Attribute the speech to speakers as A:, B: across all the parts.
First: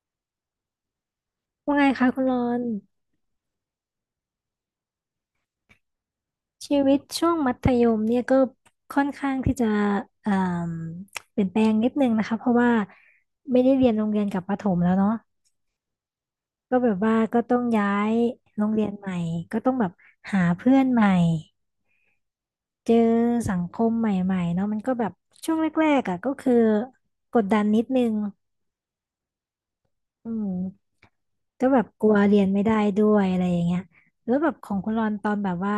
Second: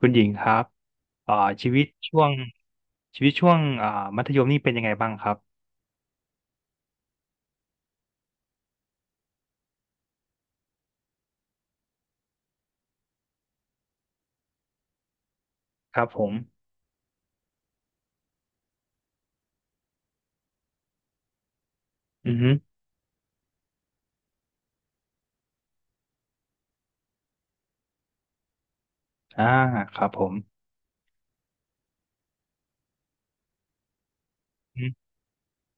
A: คุณหญิงครับอ่าชี
B: ว่า
A: วิ
B: ไง
A: ต
B: คะ
A: ช่
B: คุ
A: ว
B: ณ
A: ง
B: รอน
A: ชีวิตช่วงมัธยมนี่เป็นยังไงบ้างครับ
B: ชีวิตช่วงมัธยมเนี่ยก็ค่อนข้างที่จะเอ่มเปลี่ยนแปลงนิดนึงนะคะเพราะว่าไม่ได้เรียนโรงเรียนกับประถมแล้วเนาะ
A: ครับผม
B: ก็แบบว่าก็ต้องย้ายโรงเรียนใหม่ก็ต้องแบบหาเพื่อนใหม่
A: อือฮึ
B: เจอสังคมใหม่ๆเนาะมันก็แบบช่วงแรกๆอ่ะก็คือกดดันนิดนึง
A: อ่าครับผ
B: อื
A: ม
B: มก็แบบกลัวเรียนไม่ได้ด้วยอะไรอย่างเงี้ยแล้วแบบของ
A: อื
B: คุณรอนตอนแบบว่า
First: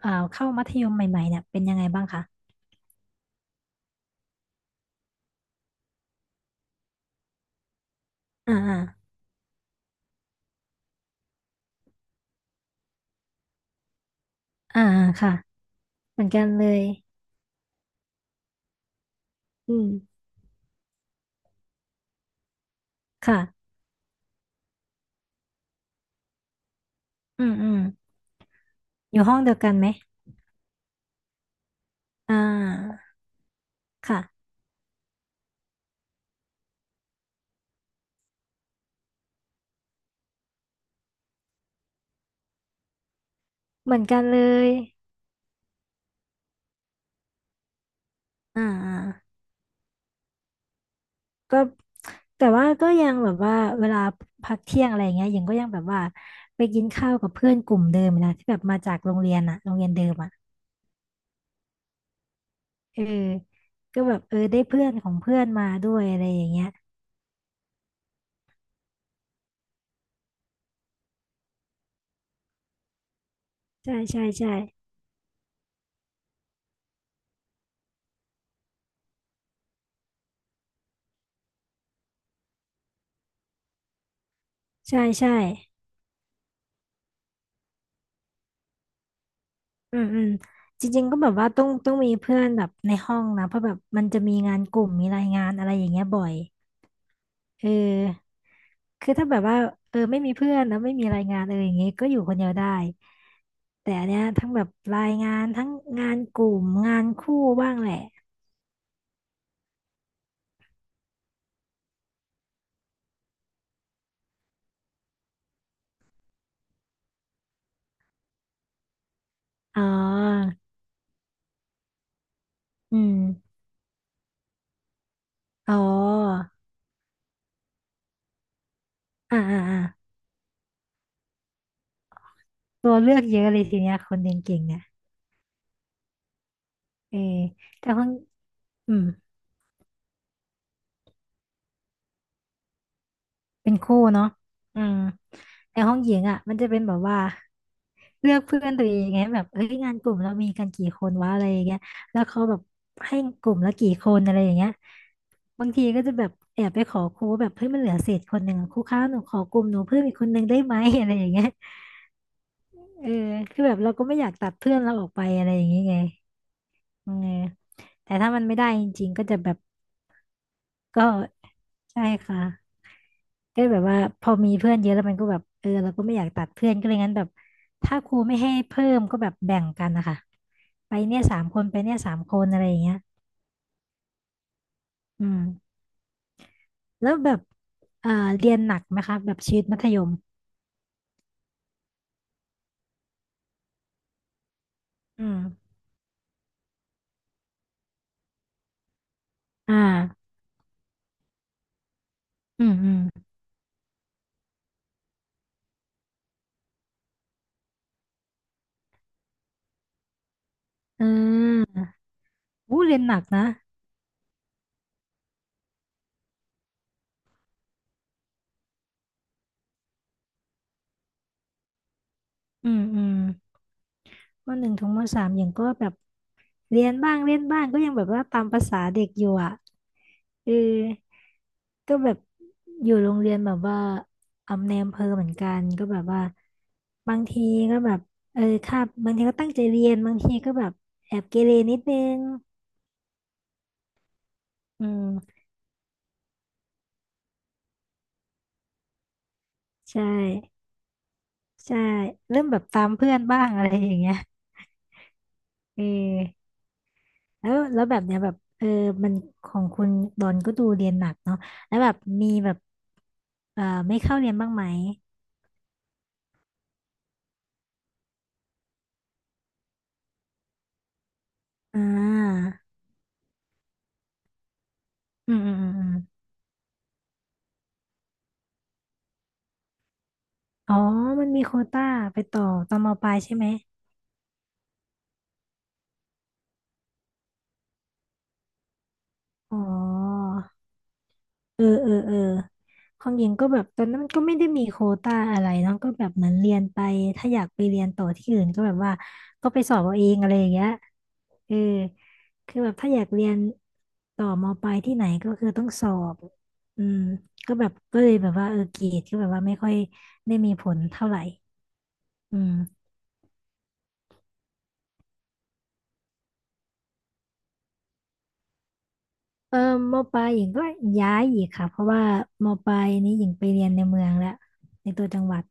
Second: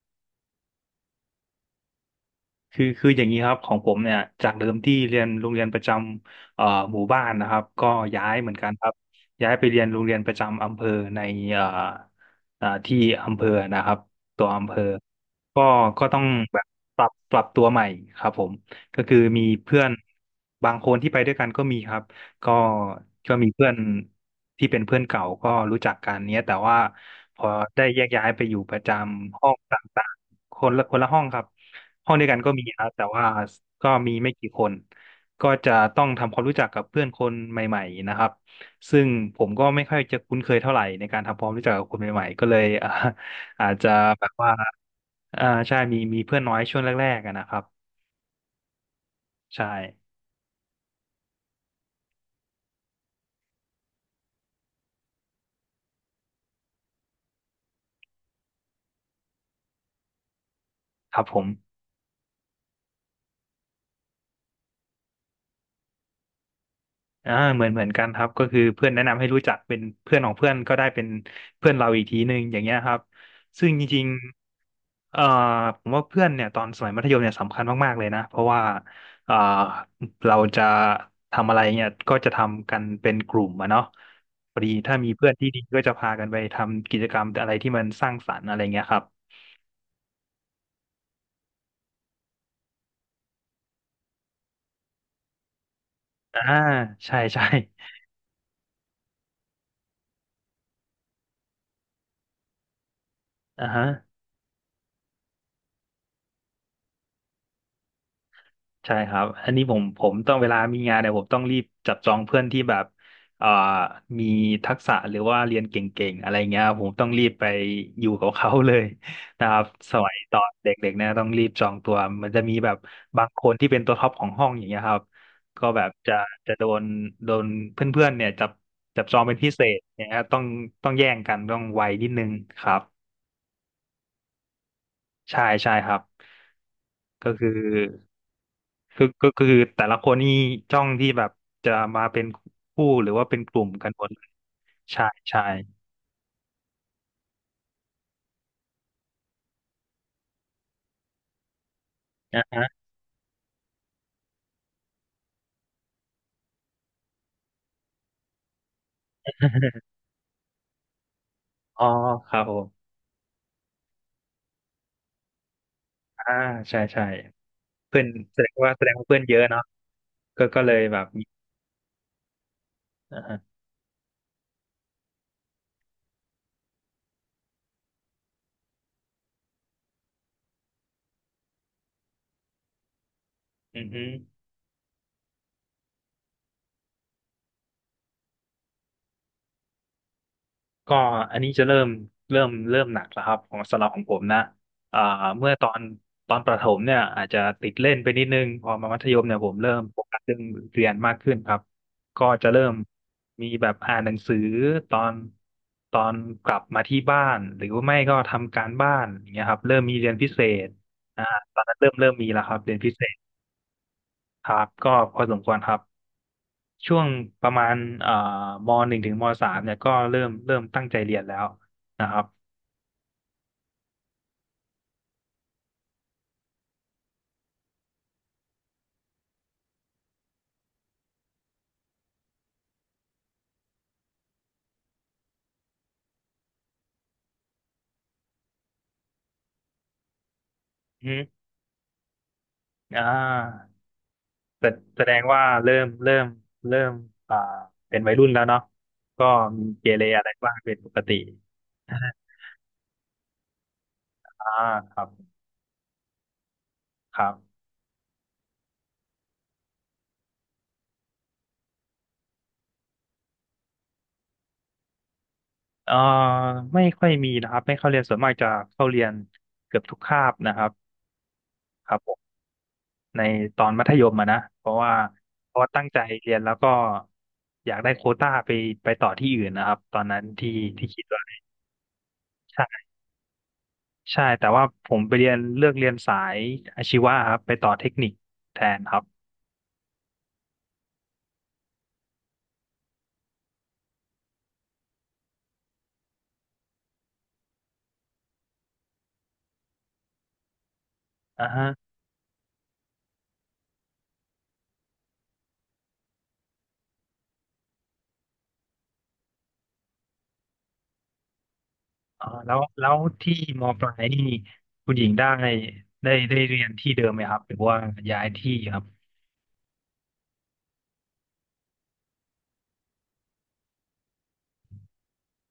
B: เข้ามัธยมใหม่ๆเนี่ยเป็นยังไงบ้างคะ
A: คืออย่างนี้ครับของผมเนี่ยจากเดิมที่เรียนโรงเรียนประจำหมู่บ้านนะครับก็ย้ายเหมื
B: อ่า
A: อนกันครับย้ายไปเรียนโรงเรียนประจำอำเภอในเอ่อที่อำเภอนะครับตัวอำเภอ
B: อ่าค่ะ
A: ก็ก็ต้
B: เห
A: อ
B: มื
A: ง
B: อนกัน
A: แบ
B: เล
A: บ
B: ย
A: ปรับตัวใหม่ครับผมก็คือมี
B: อื
A: เพื่อ
B: ม
A: นบางคนที่ไปด้วยกันก็มีครับก็ก็
B: ค่ะ
A: มีเพื่อนที่เป็นเพื่อนเก่าก็รู้จักกันเนี้ยแต่ว่า พ
B: อื
A: อ
B: มอืม
A: ได้แยกย้ายไปอยู่ประจ
B: อยู่ห้อ
A: ำ
B: ง
A: ห้อ
B: เดีย
A: ง
B: วกั
A: ต
B: นไหม
A: ่างๆคนละห้องครับห้องเดียว
B: อ่
A: กันก็มีครับแต่
B: า
A: ว่าก็มีไม่
B: ค่ะ
A: กี่คนก็จะต้องทำความรู้จักกับเพื่อนคนใหม่ๆนะครับซึ่งผมก็ไม่ค่อยจะคุ้นเคยเท่าไหร่ในการทำความรู้จักกับคนใหม่ๆก็เลย อาจจะ
B: เหมือนกัน
A: แบบ
B: เล
A: ว่า
B: ย
A: ใช่มีเพื่อนน้อยช่วงแรกๆอะนะครับ
B: อ่าอ่า
A: ใช่
B: ก็แต่ว่าก็ยังแบบว่าเวลาพักเที่ยงอะไรอย่างเงี้ยหญิงก็ยังแบบว่าไปกินข้าวกับเพื่อนกลุ่มเดิมนะที่แบบมาจากโรงเรียนอะโรงเรียนเดิมอะ
A: ครับผม
B: เออก็แบบเออได้เพื่อนของเพื่อนมาด้วยอะไรอย่างเงี้ย
A: เหมือนกันครับก็คือเพื่อนแนะนำให้รู้จักเป็นเพื่อนของเพื่อนก็ได้เป็นเพื่อนเราอีกทีหนึ่งอย่างเงี้ยครับซึ่งจ
B: ใช่
A: ริง
B: ใช่ใช่
A: เอ่อผมว่าเพื่อนเนี่ยตอนสมัยมัธยมเนี่ยสำคัญมากๆเลยนะเพราะว่าเอ่อเราจะทำอะไรเนี่ยก็จะทำกันเป็นกลุ่มอะเนาะพอดีถ้า
B: ใช่
A: มีเพื่อ
B: ใช่
A: นที่ดีก็จะพากันไปทำกิจกรรมอะไรที่มันสร้างสรรค์อะไรเงี้ยครับ
B: อืมอืมจริงๆก็แบบว่าต้องมีเพื่อนแบบในห้องนะเพราะแบบมันจะมีงานกลุ่มมีรายงานอะไรอย่างเงี้ยบ่อย
A: อ่าใช่ใช่
B: เออคือถ้าแบบว่าเออไม่มีเพื่อนแล้วไม่มีรายงานเอออย่างเงี้ยก็อยู่คนเดียวได้
A: อ่าฮะ
B: แต่อันเนี้ยทั้งแบบรายงานทั้งงานกลุ่มงานคู่บ้างแหละ
A: ใช่ครับอันนี้ผมต้องเวลามีงานเนี่ยผมต้องรีบจับจองเพื่อนที่แบบเอ่อมีทักษะหรือว่าเรียนเก่งๆอะไรเงี้ยครับผมต้องรีบไปอยู่กับเขาเลย นะครับ
B: อ๋
A: สมัยตอน
B: อ
A: เด็กๆเนี่ยต้องรีบจองตัวมันจะมีแบบ
B: อื
A: บางคน
B: ม
A: ที่เป็นตัวท็อปของห้องอย่างเงี้ยครับก็
B: อ๋อ
A: แบบจะโดนเพื่อนๆเนี่ยจับจับจองเป็
B: อ่า
A: นพิ
B: อ่า
A: เศ
B: อ่า
A: ษอย่างเงี้ยต้องแย่งกันต้องไวนิดนึงครับ
B: ตัวเลือกเยอะเลยทีเนี้ยคนเรียนเก่งเนี่ย
A: ใช่ใช่ครับ
B: เออ
A: ก็คือ
B: แต่คนอื
A: คื
B: ม
A: อก็ก็คือแต่ละคนนี่จ้องที่แบบจะมาเป็นคู่หรือว่าเป็นกลุ่ม
B: เป็น
A: กัน
B: คู่
A: หมดเล
B: เนาะ
A: ย
B: อืม
A: ใช่ใช่
B: ในห้องหญิงอ่ะมันจะเป็นแบบว่าเลือกเพื่อนตัวเองไงแบบเอ้ยงานกลุ่มเรามีกันกี่คนวะอะไรอย่างเงี้ยแล้ว
A: อ่า
B: เขาแบบ
A: ฮะ
B: ให้กลุ่มละกี่คนอะไรอย่างเงี้ยบางทีก็จะแบบแอบไปขอครูว่าแบบเฮ้ยมันเหลือเศษคนหนึ่งอะครูคะหนูขอกลุ่มหนูเพิ่มอีกคนหนึ่งได้ไหม อะไรอย่างเงี้ย
A: อ๋อครับผม
B: เออคือแบบเราก็ไม่อยากตัดเพื่อนเราออกไปอะไรอย่างเงี้ยไง
A: อ่าใช่ใช่
B: เออ
A: เพื่อน
B: แต่ถ้า
A: แส
B: มัน
A: ด
B: ไม่
A: ง
B: ได้
A: ว่าแส
B: จ
A: ดงว่า
B: ริง
A: เพื่
B: ๆ
A: อ
B: ก็
A: นเย
B: จะ
A: อะ
B: แบบ
A: เนาะก็เลยแบ
B: ก็
A: บมี
B: ใช่ค่ะ
A: อ่าฮะ
B: ก็แบบว่าพอมีเพื่อนเยอะแล้วมันก็แบบเออเราก็ไม่อยากตัดเพื่อนก็เลยงั้นแบบถ้าครูไม่ให้เพิ่มก็แบบแบ่งกันนะคะไปเนี่ยสามคนไปเนี่ยสามคนอะไรอย่างเงี้ย
A: อือฮึ
B: อืมแล้วแบบอ่าเรียนหนักไหมคะแบบชีวิตมัธยม
A: ก็อันนี้จะเริ่มเริ่มหนักแล้วครับของสำหรับของผมนะอ่า
B: อืม
A: เมื่อตอนประถมเนี่ยอาจจะติดเล่นไปนิดนึงพอมามัธยมเนี่ยผมเริ่
B: อ่า
A: มโฟกัสเรื่องเรียนมากขึ้นครับก็จะเริ่
B: อื
A: ม
B: มอืม
A: มีแบบอ่านหนังสือตอนตอนกลับมาที่บ้านหรือว่าไม่ก็ทำการบ้านอย่างเงี้ยครับเริ่มมีเรียนพิเศษ
B: อื
A: อ่าตอนนั้น
B: ม
A: เริ่มมีแล้วครับเรียน
B: อู้
A: พิ
B: เรีย
A: เศ
B: นห
A: ษ
B: นักนะ
A: ครับก็พอสมควรครับช่วงประมาณเอ่อมหนึ่งถึงมสามเนี่ยก็เริ่มตั้งใจเรียนแล้วนะครับ
B: อืมอืมม.1 ถึง ม.3อย่างก็แบบเรียนบ้างเล่นบ้างก็ยังแบบว่าตามภาษาเด็กอยู่อ่ะเออ ก็แบบอยู่โรงเรียนแบบว่าอำในอำเภอเหมือนกันก็แบบว่าบางทีก็แบบเออคาบบางทีก็ตั้งใจเรียนบางทีก็แบบ
A: อื
B: แอบเก
A: ม
B: เรนิดนึง
A: อ่าแส
B: อื
A: แสดง
B: ม
A: ว่าเริ่มอ่าเป็นวัยรุ่นแล้วเนาะก็มีเกเร
B: ใช่
A: อะไรบ้างเป็นปกติ
B: ใช่เริ่มแบบตามเพื่อนบ้างอะไรอย่างเงี้ย
A: อ่าครับ
B: เออ
A: ครั
B: แล้ว
A: บ
B: แล้วแบบเนี้ยแบบเออมันของคุณดอนก็ดูเรียนหนักเนาะแล้วแบบมีแบบไม่เข้าเรียนบ้างไหม
A: เอ่อไม่ค่อยมีนะครับ ไม่เข้าเรียนส่วนมากจะเข้าเรียนเกือบทุกคาบนะครับ
B: อ่
A: ครับผม
B: า
A: ในตอนมัธยมอะนะเพราะว่า
B: อืมอื
A: เพ
B: ม
A: ราะ
B: อื
A: ว่า
B: มอ
A: ตั้งใจ
B: ม
A: เรียนแล้วก็อยากได้โควต้าไปต่อที่อื่นนะครับ ตอนนั้นที่
B: อ๋อ
A: ที่คิดว่า
B: มันมีโควต้าไปต่อตอนมปลายใช่ไหม
A: ใช่แต่ว่าผมไปเรียนเลือกเรียนสายอาชีวะครับไปต่อเทคนิคแทนครับ
B: อ๋อเออเออเออของหญิงก็แบบตอนนั้นมันก็ไม่ได้มีโควต้าอะไรเนาะก็แบบเหมือนเรียนไปถ้าอยากไปเรียนต่อที่อื่นก็แบบว่าก็ไปสอบเอาเองอะไรอย่างเงี้ย
A: อ่า
B: เออ
A: ฮะ
B: คือแบบถ้าอยากเรียนต่อมปลายที่ไหนก็คือต้องสอบอืมก็แบบก็เลยแบบว่าเออเกรดก็แบบว่าไม่ค่อยได้มีผลเท่าไหร่
A: อ่า
B: อื
A: แล้ว
B: ม
A: แล้วที่มปลายนี่คุณหญิงได้ได้เรียนที่เดิมไหมครับหรือว่าย้ายที่ครับ
B: เออมปลายหญิงก็ย้ายอีกค่ะเพราะว่ามปลายนี้หญิงไปเรียนในเมืองแล้วในตัวจังหวัด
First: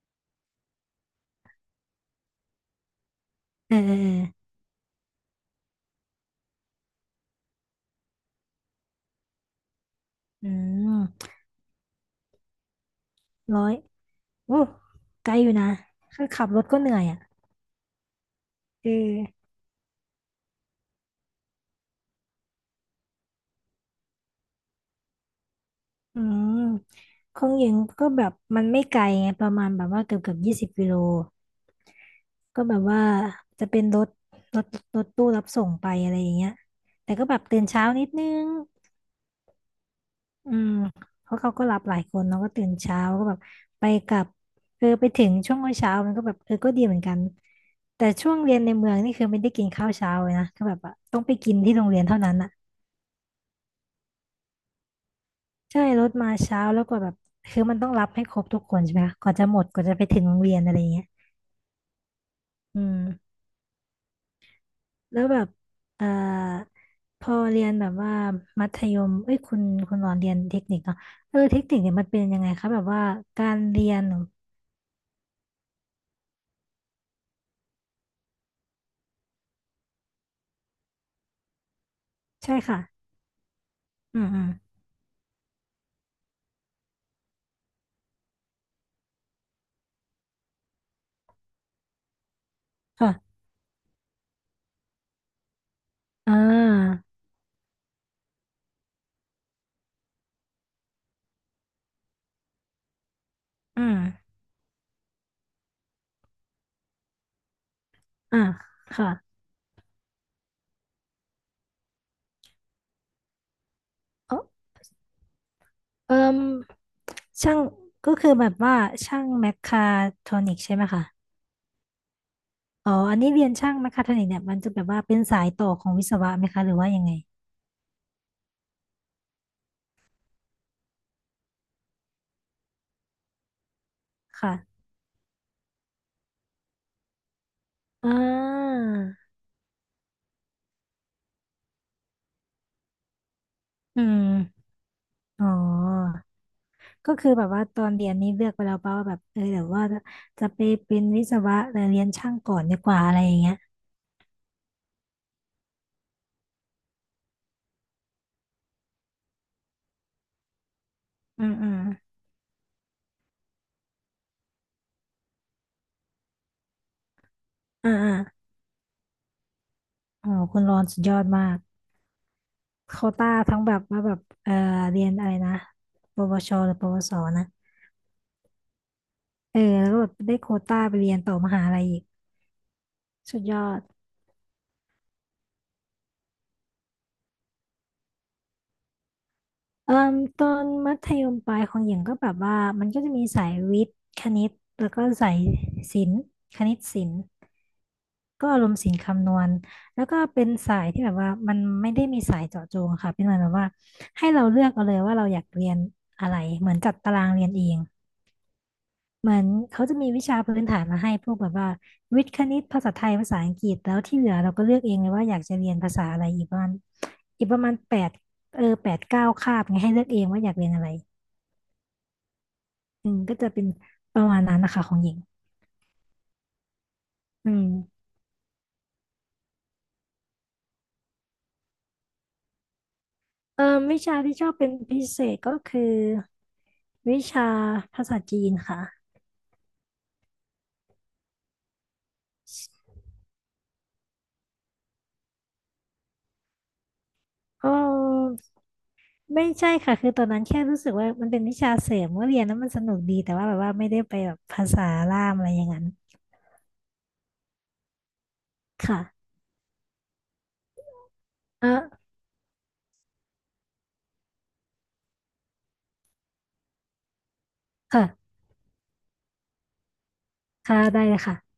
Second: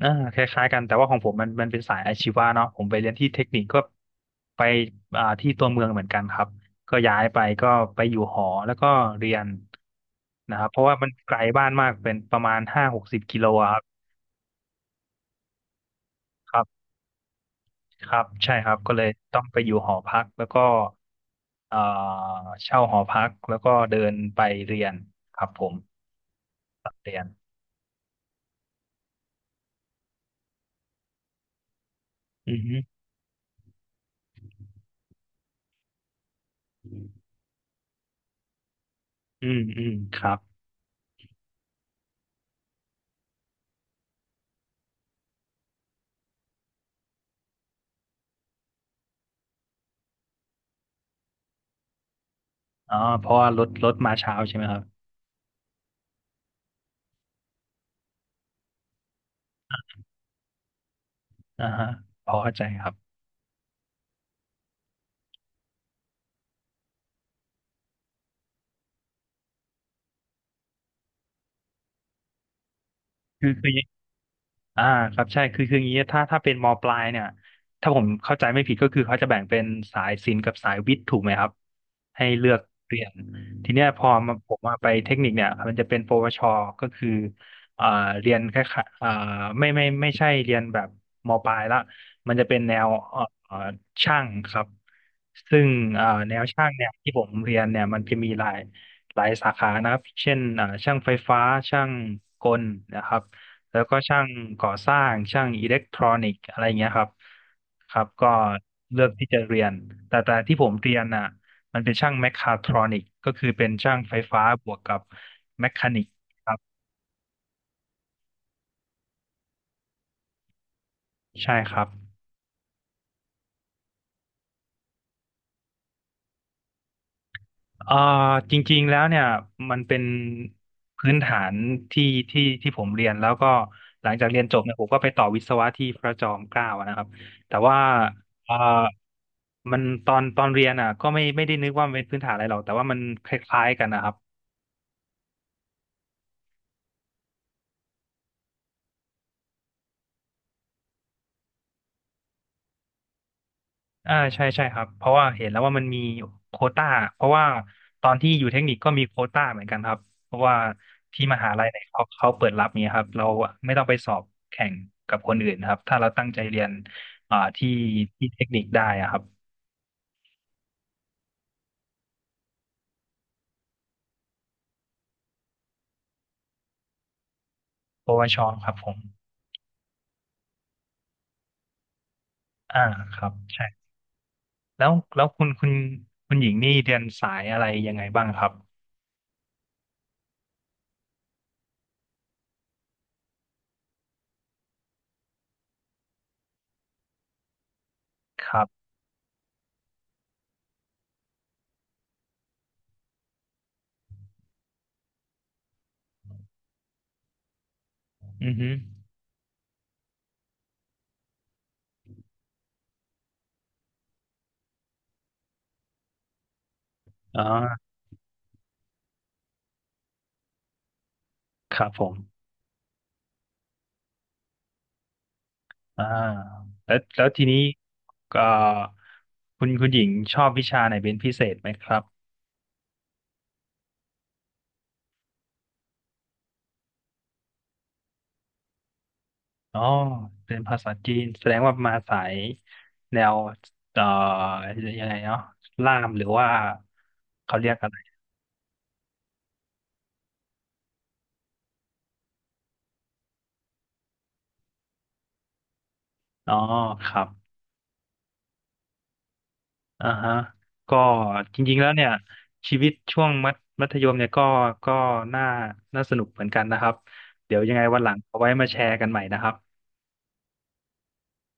A: อ่าคล้ายๆกันแต่ว่าของผมมันเป็นสายอาชีวะเนาะผมไปเรียนที่เทคนิค
B: เออ
A: ก็
B: เออเออ
A: ไปที่ตัวเมืองเหมือนกันครับก็ย้ายไปก็ไปอยู่หอแล้วก็เรียน
B: อื
A: นะครับเพราะว่ามัน
B: ม
A: ไกลบ้านมากเป็นประมาณ50-60 กม.
B: ร้อ
A: อะ
B: ย
A: ครับ
B: โอ้ไกลอยู่นะคือขับรถก็เหนื่อยอ่ะ
A: ครับใช่ครับ
B: เอ
A: ก็เลยต้อง
B: อ
A: ไปอยู่หอพักแล้วก็เอ่อเช่าหอพักแล้วก็เดินไปเรียนครับผม
B: อืม
A: เรียน
B: ของหญิงก็แบบมันไม่ไกลไงประมาณแบบว่าเกือบ20 กิโล
A: อือ
B: ก็แบ
A: ฮึ
B: บว่าจะเป็นรถรถตู้รับส่งไปอะไรอย่างเงี้ยแต่ก็แบบตื่นเช้านิดนึง
A: อืมอืมครับ
B: อืมเพราะเขาก็รับหลายคนเนาะก็ตื่นเช้าก็แบบไปกลับเออไปถึงช่วงเช้ามันก็แบบเออก็ดีเหมือนกันแต่ช่วงเรียนในเมืองนี่คือไม่ได้กินข้าวเช้าเลยนะก็แบบอะต้องไปกินที่โรงเรียนเท่านั้นอะ
A: อ๋อเพราะว่ารถมาเช้าใช่ไหมครับ
B: ใช่รถมาเช้าแล้วกว่าแบบคือมันต้องรับให้ครบทุกคนใช่ไหมคะกว่าจะหมดกว่าจะไปถึงโรงเรียนอะไรอย่างเงี้ย
A: อ่าฮะพอเข้าใจ
B: อื
A: ครั
B: ม
A: บ
B: แล้วแบบเอ่อพอเรียนแบบว่ามัธยมเอ้ยคุณหลอนเรียนเทคนิคเนาะเออเทคนิคเนี่ยมันเป็นยังไงคะแบบว่ากา
A: คือ
B: ร
A: คือ
B: เรียนเหรอ
A: อ่าครับใช่คืออย่างนี้ถ้าเป็นมปลายเนี่ยถ้าผมเข้าใจไม่ผิดก็คือเขาจะแบ่งเป็นสายศิลป์กับสายวิทย์ถูกไหมครับให้เลื
B: ใช่
A: อก
B: ค่ะ
A: เรียนทีเนี้ยพอ
B: อืม
A: มา
B: อืม
A: ผมมาไปเทคนิคเนี่ยมันจะเป็นปวชก็คืออ่าเรียนแค่ายๆอ่าไม่ใช่เรียนแบบมปลายละมันจะเป็นแนว
B: ค่ะ
A: ช่างครับซึ่ง
B: อ่
A: แนวช่างเนี่ย
B: า
A: ที่ผมเรียนเนี่ยมันจะมีหลายสาขานะครับเช่นช่างไฟฟ้าช่างกลนะครับ แล้
B: อื
A: วก็
B: ม
A: ช่างก่อสร้างช่างอิเล็กทรอนิกส์อะไรเงี้ยครับครับก็
B: อ่า
A: เลือ
B: ค่ะ
A: กที่จะเรียนแต่ที่ผมเรียนน่ะมันเป็นช่างแมคคาทรอนิกส์ก็คือเป็นช่างไฟ
B: เออ
A: ฟ้าบวกกับแมคคานิกส์
B: เอิ่ม
A: ครับ
B: ช่างก็คือแบบว่าช่างแมคคาโทรอนิกใช่ไหมคะ
A: ใช่ครับ
B: อ๋ออันนี้เรียนช่างนะคะท่านเนี่ยมันจะแบบว่าเป็นสายต่อของวิศวะไหมคะหรือว่ายังไง
A: เอ่อจริงๆแล้วเนี่ยมันเป็นพื้นฐานที่ที่ที่ผมเรียนแล้วก็หลังจากเรียน
B: ค่ะ
A: จบเนี่ยผมก็ไปต่อวิศวะที่พระจอมเกล้าอะนะครับแต่ว่า
B: อ่
A: เอ่อ
B: า
A: มันตอนเรียนอ่ะก็ไม่ได้นึกว่ามันเป็นพื้นฐานอะไรหรอกแต่ว่ามันคล้ายๆกัน
B: อื
A: นะครับ
B: มอ๋อก็คือแบบว่าตอนเรียนนี้เลือกไปแล้วป่ะว่าแบบเออเดี๋ยวว่าจะไปเป็นวิศวะแต่เรียนช่างก่อนดีกว่าอะไรอย่างเงี้ย
A: อ่าใช่ใช่ครับเพราะว่าเห็นแล้วว่ามันมีโควต้าเพราะว่าตอนที่อยู่เทคนิคก็มีโควต้าเหมือนกันครับเพราะว่าที่ม
B: อื
A: หา
B: ม
A: ลัย
B: อืม
A: เนี่ยเขาเปิดรับเนี่ยครับเราไม่ต้องไปสอบแข่งกับคนอื่นครับถ้าเราตั้งใจเรียนอ่าที่
B: อ่าอ่า
A: ที่เทคนิคได้อะครับ
B: อ๋อคุณรอนสุดยอดมากโควต้าทั้งแบบว่าแบบเออเรียนอะไรนะปวชหรือปวสนะ
A: ปวชครับผม
B: เออแล้วก็แบบได้โควต้าไปเรียนต่อมหาลัยอีก
A: อ่าครับ
B: สุดยอ
A: ใช่
B: ด
A: แล้วแล้วคุณหญิงนี่เรียนสายอะไรยังไงบ้างครับ
B: เอ่มตอนมัธยมปลายของหญิงก็แบบว่ามันก็จะมีสายวิทย์คณิตแล้วก็สายศิลป์คณิตศิลป์ก็
A: ค
B: อา
A: รั
B: รมณ์
A: บ
B: ศิลป์คำนวณแล้วก็เป็นสายที่แบบว่ามันไม่ได้มีสายเจาะจงค่ะเป็นเหมือนแบบว่าให้เราเลือกเอาเลยว่าเราอยากเรียนอะไรเหมือนจัดตารางเรียนเอง
A: อือฮึ
B: เหมือนเขาจะมีวิชาพื้นฐานมาให้พวกแบบว่าวิทย์คณิตภาษาไทยภาษาอังกฤษแล้วที่เหลือเราก็เลือกเองเลยว่าอยากจะเรียนภาษาอะไรอีกประมาณ
A: อ๋
B: อี
A: อ
B: กประมาณ8-9 คาบไงให้เลือกเองว่าอยากเรียนอะไร
A: ครับผม
B: อืมก็จะเป็นประมาณนั้นนะคะของหญิง
A: อ่าแล้วแล้วที
B: อื
A: นี้
B: ม
A: ก็คุณหญิงชอบวิชาไหนเป็นพิเศษไหมครับ
B: เออวิชาที่ชอบเป็นพิเศษก็คือวิชาภาษาจีนค่ะ
A: อ๋อเป็นภาษาจีนแสดงว่ามาสายแนวเอ่อยังไงเนาะล่ามหรือว่าเขา
B: ก
A: เรียกอะไร
B: ็ไม่ใช่ค่ะคือตอนนั้นแค่รู้สึกว่ามันเป็นวิชาเสริมว่าเรียนแล้วมันสนุกดีแต่ว่าแบบว่าไม่ได้ไปแบบภาษาล่ามอะไรอย่างนั้น
A: อ๋อครับ
B: ค่ะ
A: อ่าฮะก็จ
B: เอ
A: ริงๆแล้วเนี่
B: อ
A: ยชีวิตช่วงมัธยมเนี่ยก็ก็น่าน่าสนุกเหมือนกันนะครับเดี๋ยวยังไงวันหลัง
B: ค่ะ
A: เอาไว้มาแชร์กันใหม่นะครับ
B: ค่ะได้เลยค่ะ